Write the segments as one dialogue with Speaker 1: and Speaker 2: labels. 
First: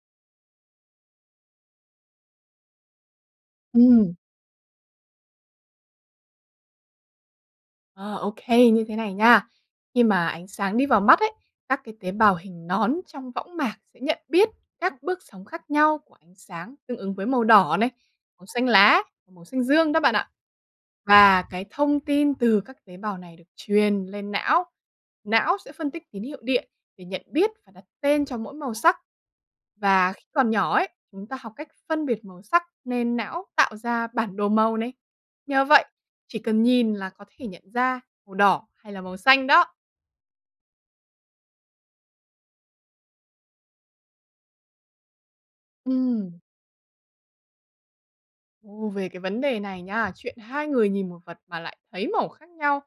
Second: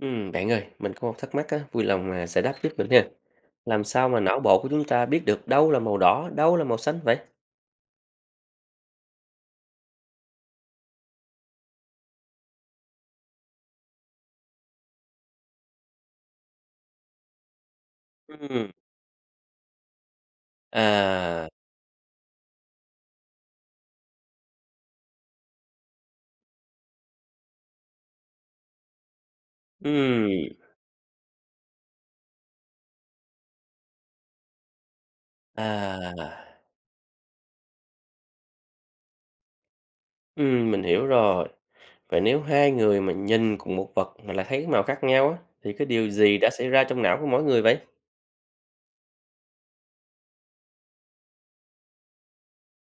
Speaker 1: Bạn ơi, mình có một thắc mắc á, vui lòng mà giải đáp giúp mình ha. Làm sao
Speaker 2: Ừm,
Speaker 1: mà não bộ của chúng ta biết được đâu là màu đỏ, đâu là màu xanh vậy?
Speaker 2: ờ, ô Như thế này nha. Khi mà ánh sáng đi vào mắt ấy, các cái tế bào hình nón trong võng mạc sẽ nhận biết các bước sóng khác nhau của ánh sáng tương ứng với màu đỏ này, màu xanh
Speaker 1: Ừm.
Speaker 2: lá và màu xanh dương đó bạn ạ. Và
Speaker 1: À.
Speaker 2: cái thông tin từ các tế bào này được truyền lên não. Não sẽ phân tích tín hiệu điện để nhận biết và đặt tên cho mỗi màu sắc. Và khi
Speaker 1: Ừm.
Speaker 2: còn nhỏ ấy, chúng ta học cách phân biệt màu sắc nên não tạo ra bản đồ màu này. Nhờ vậy, chỉ
Speaker 1: À.
Speaker 2: cần nhìn là có thể nhận ra màu đỏ hay là màu xanh đó.
Speaker 1: Mình hiểu rồi. Vậy nếu hai người mà nhìn cùng một vật mà lại thấy màu khác nhau á, thì cái điều gì
Speaker 2: Ừm.
Speaker 1: đã xảy ra trong não của mỗi người vậy?
Speaker 2: Ồ, về cái vấn đề này nha, chuyện hai người nhìn một vật mà lại thấy màu khác nhau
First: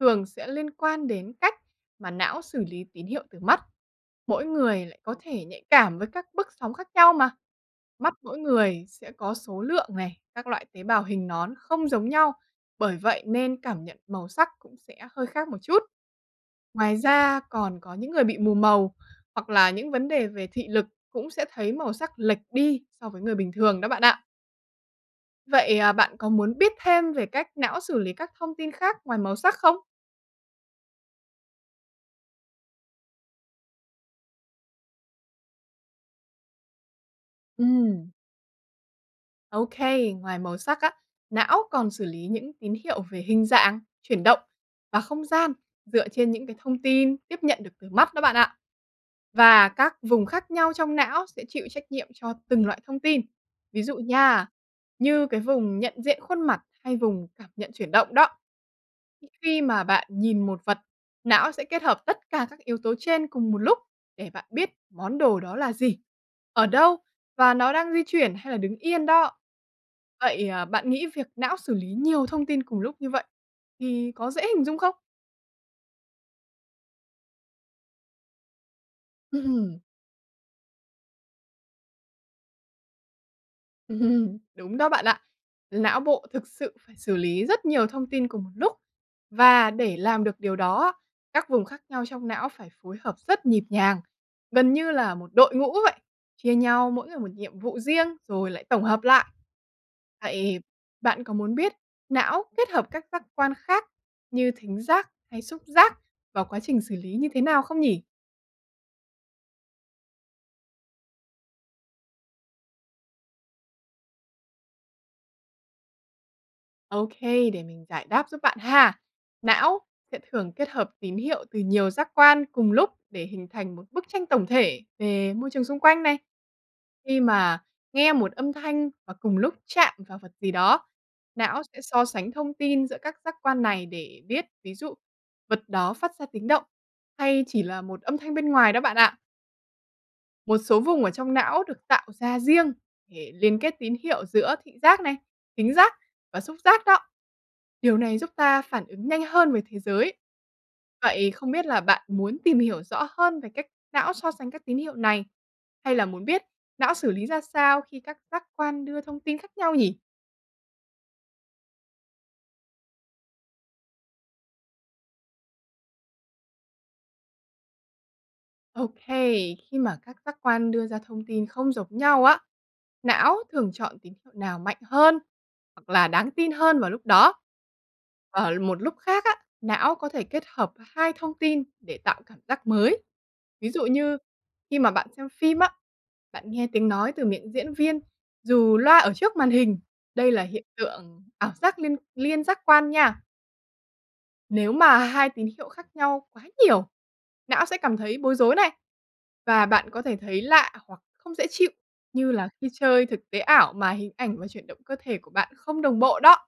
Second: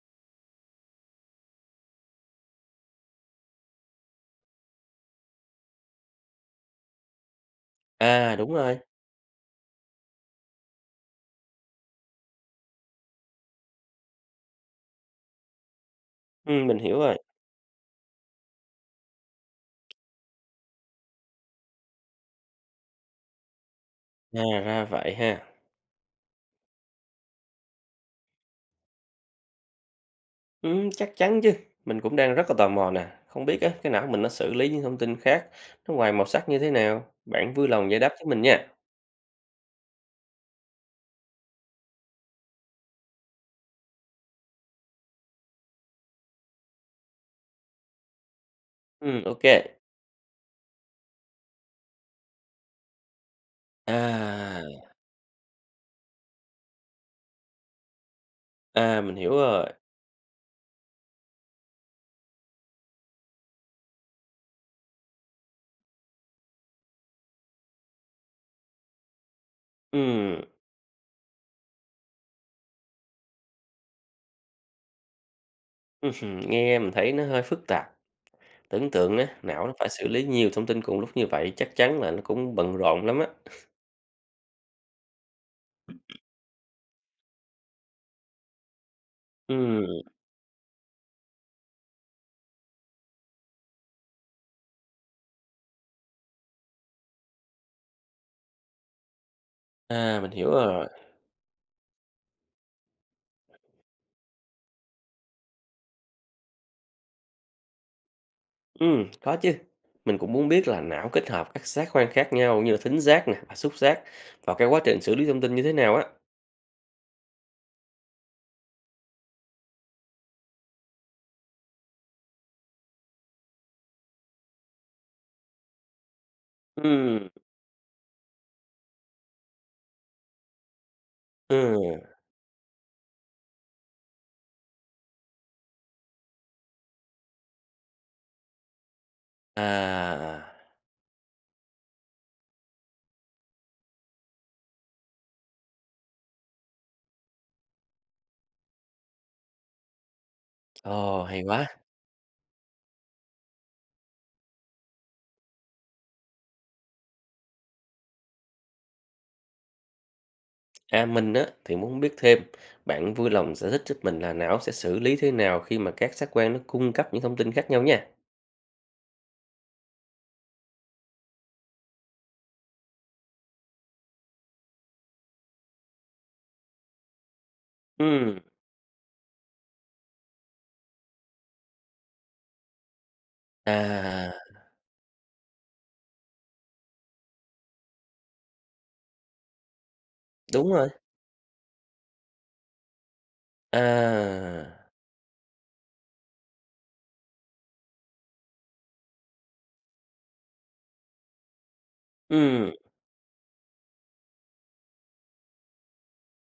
Speaker 2: thường sẽ liên quan đến cách mà não xử lý tín hiệu từ mắt. Mỗi người lại có thể nhạy cảm với các bước sóng khác nhau mà. Mắt
Speaker 1: À,
Speaker 2: mỗi
Speaker 1: đúng rồi.
Speaker 2: người sẽ có số lượng này, các loại tế bào hình nón không giống nhau, bởi vậy nên cảm nhận màu sắc cũng sẽ hơi khác một chút.
Speaker 1: Mình
Speaker 2: Ngoài
Speaker 1: hiểu rồi.
Speaker 2: ra còn có những người bị mù màu hoặc là những vấn đề về thị lực cũng sẽ thấy màu sắc lệch đi so với người bình thường đó bạn ạ.
Speaker 1: À, ra vậy ha.
Speaker 2: Vậy, à, bạn có muốn biết thêm về cách não xử lý các thông tin khác ngoài màu sắc không?
Speaker 1: Chắc chắn chứ. Mình cũng đang rất là tò mò nè, không biết á, cái não mình nó xử lý những thông tin khác nó ngoài màu sắc như thế nào? Bạn
Speaker 2: Ừ.
Speaker 1: vui lòng giải đáp cho mình nha.
Speaker 2: OK, ngoài màu sắc á, não còn xử lý những tín hiệu về hình dạng, chuyển động và không gian dựa trên những cái thông tin tiếp nhận được từ mắt đó bạn ạ.
Speaker 1: Ô.
Speaker 2: Và các vùng khác nhau trong não sẽ chịu trách nhiệm cho từng loại thông tin. Ví dụ nha,
Speaker 1: À,
Speaker 2: như cái vùng nhận diện khuôn mặt hay vùng cảm nhận chuyển động đó.
Speaker 1: à, mình hiểu
Speaker 2: Khi
Speaker 1: rồi.
Speaker 2: mà bạn nhìn một vật, não sẽ kết hợp tất cả các yếu tố trên cùng một lúc để bạn biết món đồ đó là gì, ở đâu và nó đang di chuyển hay là đứng yên đó.
Speaker 1: Ừm,
Speaker 2: Vậy, à, bạn nghĩ việc não xử lý nhiều thông tin cùng lúc như vậy thì có dễ hình dung không?
Speaker 1: ừm Nghe mình thấy nó hơi phức tạp. Tưởng tượng á, não nó phải xử lý nhiều thông tin cùng lúc như vậy chắc chắn là nó cũng bận rộn lắm á.
Speaker 2: Đúng đó bạn ạ. Não bộ thực sự phải xử lý rất nhiều thông tin cùng một lúc, và để
Speaker 1: Ừm.
Speaker 2: làm được điều đó á, các vùng khác nhau trong não phải phối hợp rất nhịp nhàng, gần như là một đội ngũ vậy, chia nhau mỗi người một nhiệm vụ riêng rồi lại tổng hợp lại.
Speaker 1: À, mình hiểu
Speaker 2: Vậy
Speaker 1: rồi.
Speaker 2: bạn có muốn biết não kết hợp các giác quan khác như thính giác hay xúc giác vào quá trình xử lý như thế nào không nhỉ?
Speaker 1: Có chứ. Mình cũng muốn biết là não kết hợp các giác quan khác nhau như là thính giác nè và xúc giác vào cái quá trình xử lý thông tin như thế nào á.
Speaker 2: OK, để mình giải đáp giúp bạn ha. Não sẽ thường kết hợp tín hiệu từ nhiều giác quan cùng lúc để hình thành một bức tranh tổng thể về môi trường xung quanh này. Khi
Speaker 1: Ừm.
Speaker 2: mà nghe một âm thanh và cùng lúc chạm vào vật gì đó, não sẽ so
Speaker 1: Ừ.
Speaker 2: sánh thông tin giữa các giác quan này để biết, ví dụ, vật đó phát ra tiếng động hay chỉ là một âm thanh bên ngoài đó bạn ạ.
Speaker 1: À, à. À.
Speaker 2: Một số vùng ở trong não được tạo ra riêng để liên kết tín hiệu giữa thị giác này, thính giác và xúc giác đó. Điều này giúp ta phản ứng nhanh hơn với thế giới.
Speaker 1: Ồ,
Speaker 2: Vậy
Speaker 1: hay
Speaker 2: không biết
Speaker 1: quá!
Speaker 2: là bạn muốn tìm hiểu rõ hơn về cách não so sánh các tín hiệu này, hay là muốn biết não xử lý ra sao khi các giác quan đưa thông tin khác nhau nhỉ?
Speaker 1: À, mình á thì muốn biết thêm, bạn vui lòng giải thích giúp mình là não sẽ xử lý thế nào khi mà các giác quan nó cung cấp những thông tin khác nhau nha?
Speaker 2: OK, khi mà các giác quan đưa ra thông tin không giống nhau á, não thường chọn tín hiệu nào mạnh hơn hoặc là đáng tin hơn vào lúc đó.
Speaker 1: Ừ.
Speaker 2: Ở một lúc khác á, não có thể kết hợp hai thông tin để tạo cảm giác mới. Ví dụ như
Speaker 1: À,
Speaker 2: khi mà bạn xem phim á, bạn nghe tiếng nói từ miệng diễn viên dù loa ở trước màn hình. Đây là hiện
Speaker 1: đúng rồi.
Speaker 2: tượng ảo giác liên liên giác quan nha.
Speaker 1: À.
Speaker 2: Nếu mà hai tín hiệu khác nhau quá nhiều, não sẽ cảm thấy bối rối này, và bạn có thể thấy lạ hoặc không dễ chịu như là khi
Speaker 1: Ừ.
Speaker 2: chơi thực tế ảo mà hình ảnh và chuyển động cơ thể của bạn không đồng bộ đó.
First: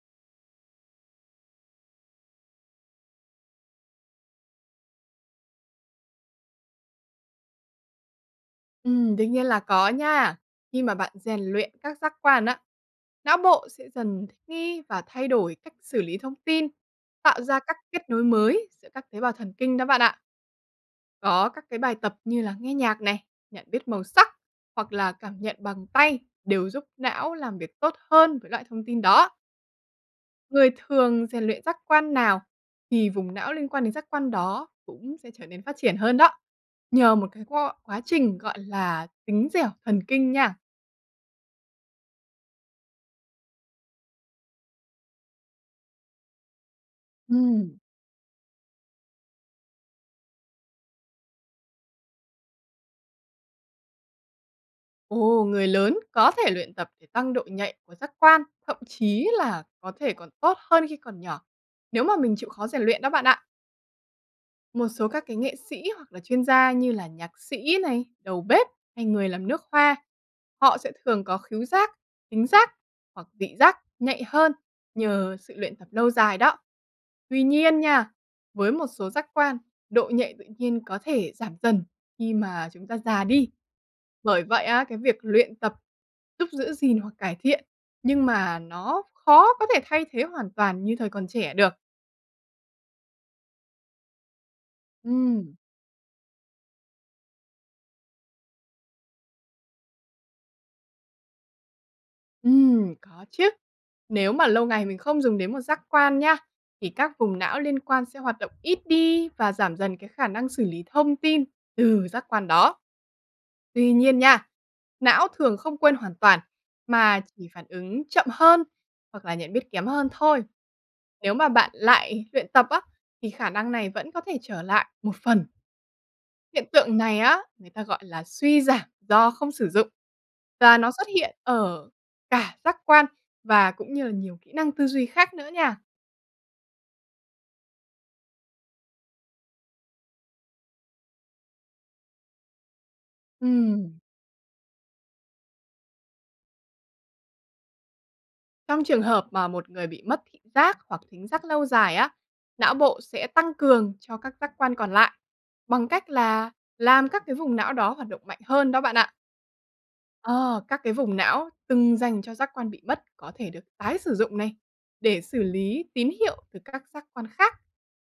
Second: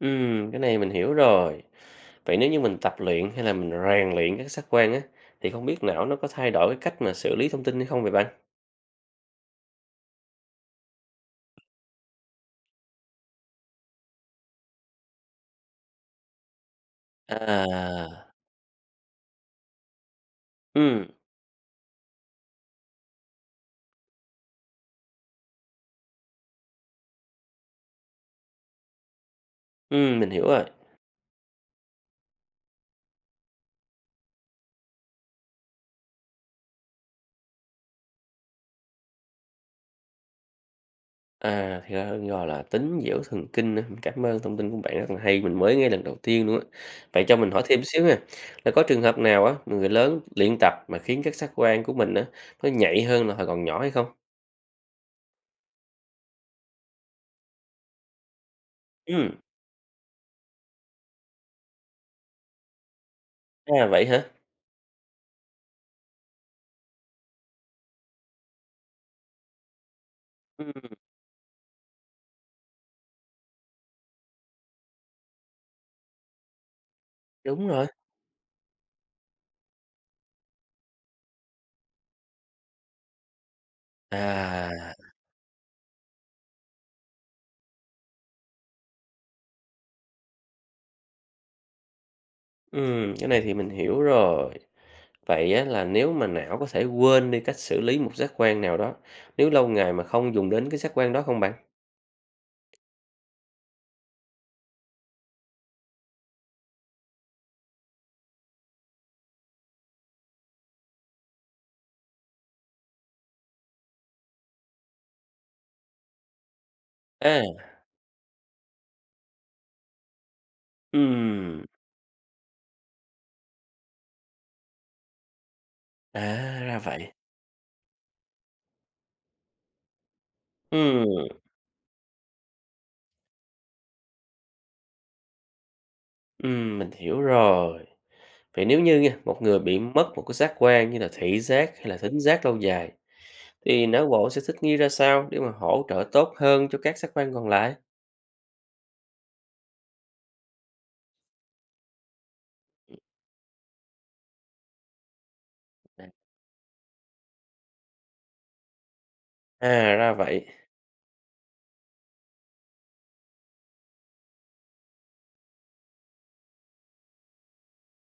Speaker 1: Cái này mình hiểu rồi. Vậy nếu như mình tập luyện hay là mình rèn luyện các giác quan á, thì không biết não nó có thay đổi cái cách mà xử lý thông tin hay không vậy bạn?
Speaker 2: Đương nhiên là có nha. Khi mà bạn rèn luyện các giác quan á, não bộ sẽ dần thích nghi và thay đổi cách xử lý thông tin, tạo ra các kết nối
Speaker 1: À.
Speaker 2: mới giữa các tế bào thần kinh đó bạn ạ.
Speaker 1: Ừ.
Speaker 2: Có các cái bài tập như là nghe nhạc này, nhận biết màu sắc hoặc là cảm nhận bằng tay đều giúp não làm việc tốt hơn với loại thông tin đó.
Speaker 1: Mình hiểu rồi.
Speaker 2: Người thường rèn luyện giác quan nào thì vùng não liên quan đến giác quan đó cũng sẽ trở nên phát triển hơn đó. Nhờ một cái quá trình gọi là tính dẻo thần kinh nha.
Speaker 1: À, thì ra gọi là tín giễu thần kinh á. Mình cảm ơn thông tin của bạn rất là hay, mình mới nghe lần đầu tiên luôn á. Vậy cho mình hỏi
Speaker 2: Ừm.
Speaker 1: thêm xíu nha là có trường hợp nào á, người lớn luyện tập mà khiến các giác quan của mình á, nó nhạy hơn là hồi còn nhỏ hay không?
Speaker 2: Ồ, người lớn có thể luyện tập để tăng độ nhạy của giác quan, thậm chí
Speaker 1: Ừm.
Speaker 2: là có thể còn tốt hơn khi còn nhỏ. Nếu mà mình chịu khó rèn luyện đó bạn ạ.
Speaker 1: À vậy hả?
Speaker 2: Một số các cái nghệ sĩ hoặc là chuyên gia như là nhạc sĩ này, đầu bếp hay người làm nước hoa,
Speaker 1: Ừm.
Speaker 2: họ sẽ thường có khứu giác, tính giác hoặc vị giác nhạy hơn nhờ sự luyện tập lâu dài đó. Tuy
Speaker 1: Đúng
Speaker 2: nhiên
Speaker 1: rồi.
Speaker 2: nha, với một số giác quan, độ nhạy tự nhiên có thể giảm dần khi mà chúng ta già đi. Bởi vậy
Speaker 1: À.
Speaker 2: á, cái việc luyện tập giúp giữ gìn hoặc cải thiện, nhưng mà nó khó có thể thay thế hoàn toàn như thời còn trẻ được.
Speaker 1: Cái này thì mình hiểu rồi. Vậy
Speaker 2: Ừm.
Speaker 1: á, là nếu mà não có thể quên đi cách xử lý một giác quan nào đó, nếu lâu ngày mà không dùng đến cái giác quan đó không bạn?
Speaker 2: Có chứ. Nếu mà lâu ngày mình không dùng đến một giác quan nha, thì các vùng não liên quan sẽ hoạt động ít đi và giảm dần cái khả năng xử lý thông tin từ giác quan đó. Tuy nhiên nha, não thường không quên hoàn toàn mà
Speaker 1: À.
Speaker 2: chỉ phản ứng chậm hơn hoặc là nhận biết kém hơn thôi. Nếu mà
Speaker 1: Ừm.
Speaker 2: bạn lại luyện tập á thì khả năng này vẫn có thể trở lại một phần.
Speaker 1: À
Speaker 2: Hiện
Speaker 1: ra
Speaker 2: tượng
Speaker 1: vậy.
Speaker 2: này á, người ta gọi là suy giảm do không sử dụng, và nó xuất
Speaker 1: Ừm.
Speaker 2: hiện ở cả giác quan và cũng như là nhiều kỹ năng tư duy khác nữa nha.
Speaker 1: Mình hiểu rồi. Vậy nếu như nha, một người bị mất một cái giác quan như là thị giác hay là thính giác lâu dài thì
Speaker 2: Ừm.
Speaker 1: não bộ sẽ thích nghi ra sao để mà hỗ trợ tốt hơn cho các giác quan còn lại?
Speaker 2: Trong trường hợp mà một người bị mất thị giác hoặc thính giác lâu dài á, não bộ sẽ tăng cường cho các giác quan còn lại bằng cách là làm các cái vùng não đó hoạt động mạnh hơn đó bạn ạ.
Speaker 1: À ra vậy.
Speaker 2: Ờ, các cái vùng não từng dành cho giác quan bị mất có thể được tái sử dụng này để xử lý tín hiệu từ các giác quan khác.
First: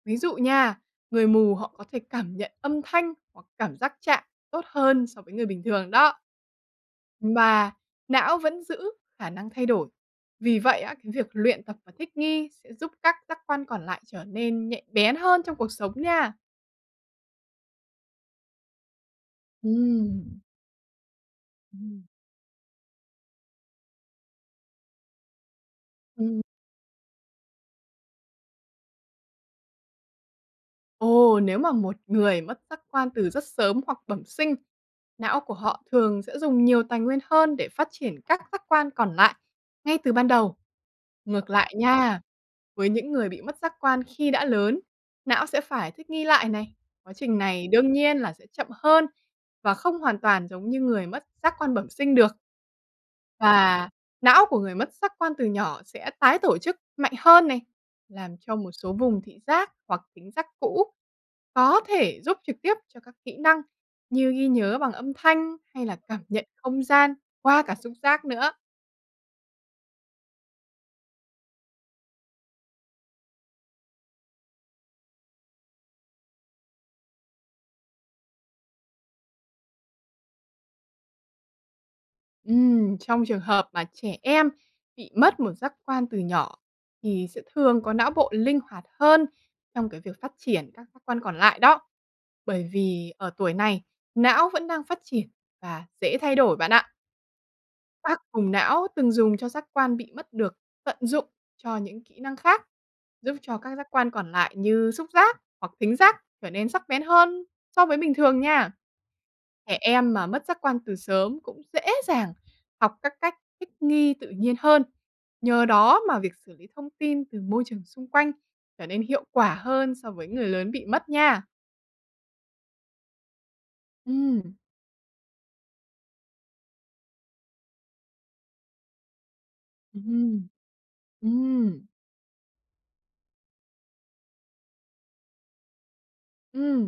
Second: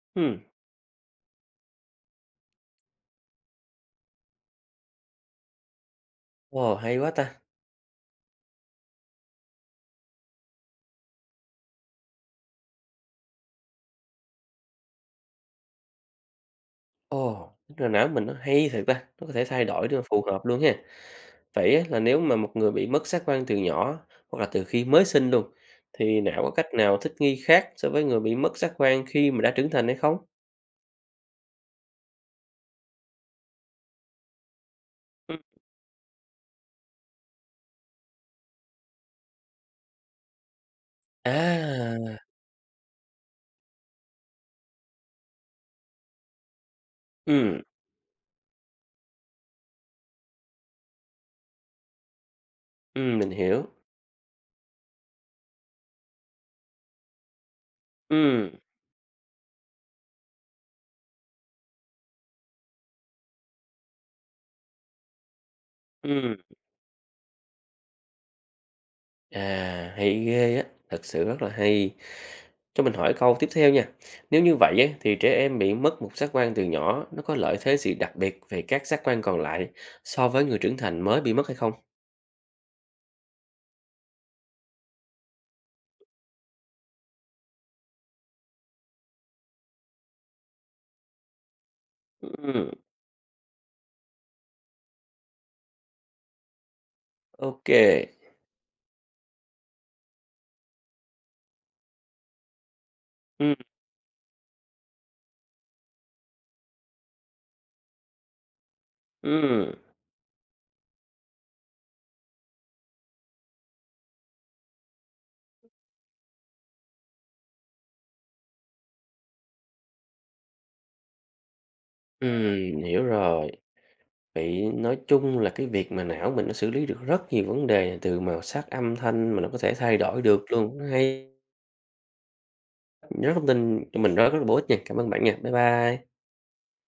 Speaker 2: Ví dụ
Speaker 1: Ừm.
Speaker 2: nha, người mù họ có thể cảm nhận âm thanh hoặc cảm giác chạm tốt hơn so với người bình thường đó.
Speaker 1: Ồ hay quá ta.
Speaker 2: Và não vẫn giữ khả năng thay đổi. Vì vậy, á, cái việc luyện tập và thích nghi sẽ giúp các giác quan còn lại trở nên nhạy bén hơn trong cuộc sống nha.
Speaker 1: Ồ, tức là não mình nó hay thật ta, nó có thể thay đổi để mà phù
Speaker 2: Ừm.
Speaker 1: hợp luôn ha. Vậy á, là
Speaker 2: Ừm.
Speaker 1: nếu mà một người bị mất giác quan từ nhỏ hoặc là từ khi mới sinh luôn thì
Speaker 2: Ừm.
Speaker 1: não có cách nào thích nghi khác so với người bị mất giác quan khi mà đã trưởng thành hay không?
Speaker 2: Ồ, nếu mà một người mất giác quan từ rất sớm hoặc bẩm sinh,
Speaker 1: Ừ.
Speaker 2: não của họ thường sẽ dùng nhiều tài nguyên hơn để phát triển các giác quan còn lại ngay từ ban đầu. Ngược lại
Speaker 1: À.
Speaker 2: nha, với những người bị mất giác quan khi đã lớn, não sẽ phải thích nghi lại này. Quá trình
Speaker 1: Ừ.
Speaker 2: này đương nhiên là sẽ chậm hơn và không hoàn toàn giống như người mất giác quan bẩm sinh được.
Speaker 1: Mình hiểu.
Speaker 2: Và não của người mất giác quan từ nhỏ sẽ tái tổ chức mạnh hơn này, làm
Speaker 1: Ừm.
Speaker 2: cho một số vùng thị giác hoặc tính giác cũ có thể giúp trực tiếp cho các kỹ năng như ghi nhớ bằng âm thanh hay là cảm
Speaker 1: Ừm.
Speaker 2: nhận không gian qua cả xúc giác nữa.
Speaker 1: À, hay ghê á, thật sự rất là hay. Cho mình hỏi câu tiếp theo nha. Nếu như vậy á, thì trẻ em bị mất một giác quan từ nhỏ, nó có lợi thế gì đặc biệt về các giác quan còn lại so với người trưởng thành mới bị mất hay không?
Speaker 2: Trong trường hợp mà trẻ em bị mất một giác quan từ nhỏ thì sẽ thường có não bộ linh hoạt hơn trong cái việc phát triển các giác quan còn lại đó. Bởi
Speaker 1: Ừm.
Speaker 2: vì ở tuổi này, não vẫn đang phát triển và dễ thay đổi bạn ạ.
Speaker 1: Ô kê.
Speaker 2: Tác vùng não từng dùng cho giác quan bị mất được tận dụng cho những kỹ năng khác, giúp
Speaker 1: Ừm.
Speaker 2: cho các giác quan còn lại như xúc giác hoặc thính giác trở nên sắc bén hơn so với bình thường nha.
Speaker 1: Ừm.
Speaker 2: Trẻ em mà mất giác quan từ sớm cũng dễ dàng học các cách thích nghi tự nhiên hơn. Nhờ đó mà việc xử lý thông tin từ môi trường xung quanh trở nên hiệu quả hơn so với người lớn bị mất nha.
Speaker 1: Hiểu rồi.
Speaker 2: Ừm.
Speaker 1: Vậy nói chung là cái việc mà não mình nó xử lý được rất nhiều vấn đề từ màu sắc, âm thanh mà nó có thể thay đổi được
Speaker 2: Ừm.
Speaker 1: luôn, nó hay.
Speaker 2: Ừm.
Speaker 1: Rất thông tin cho mình rất rất là bổ ích nha. Cảm ơn bạn nha. Bye bye.
Speaker 2: Ừm.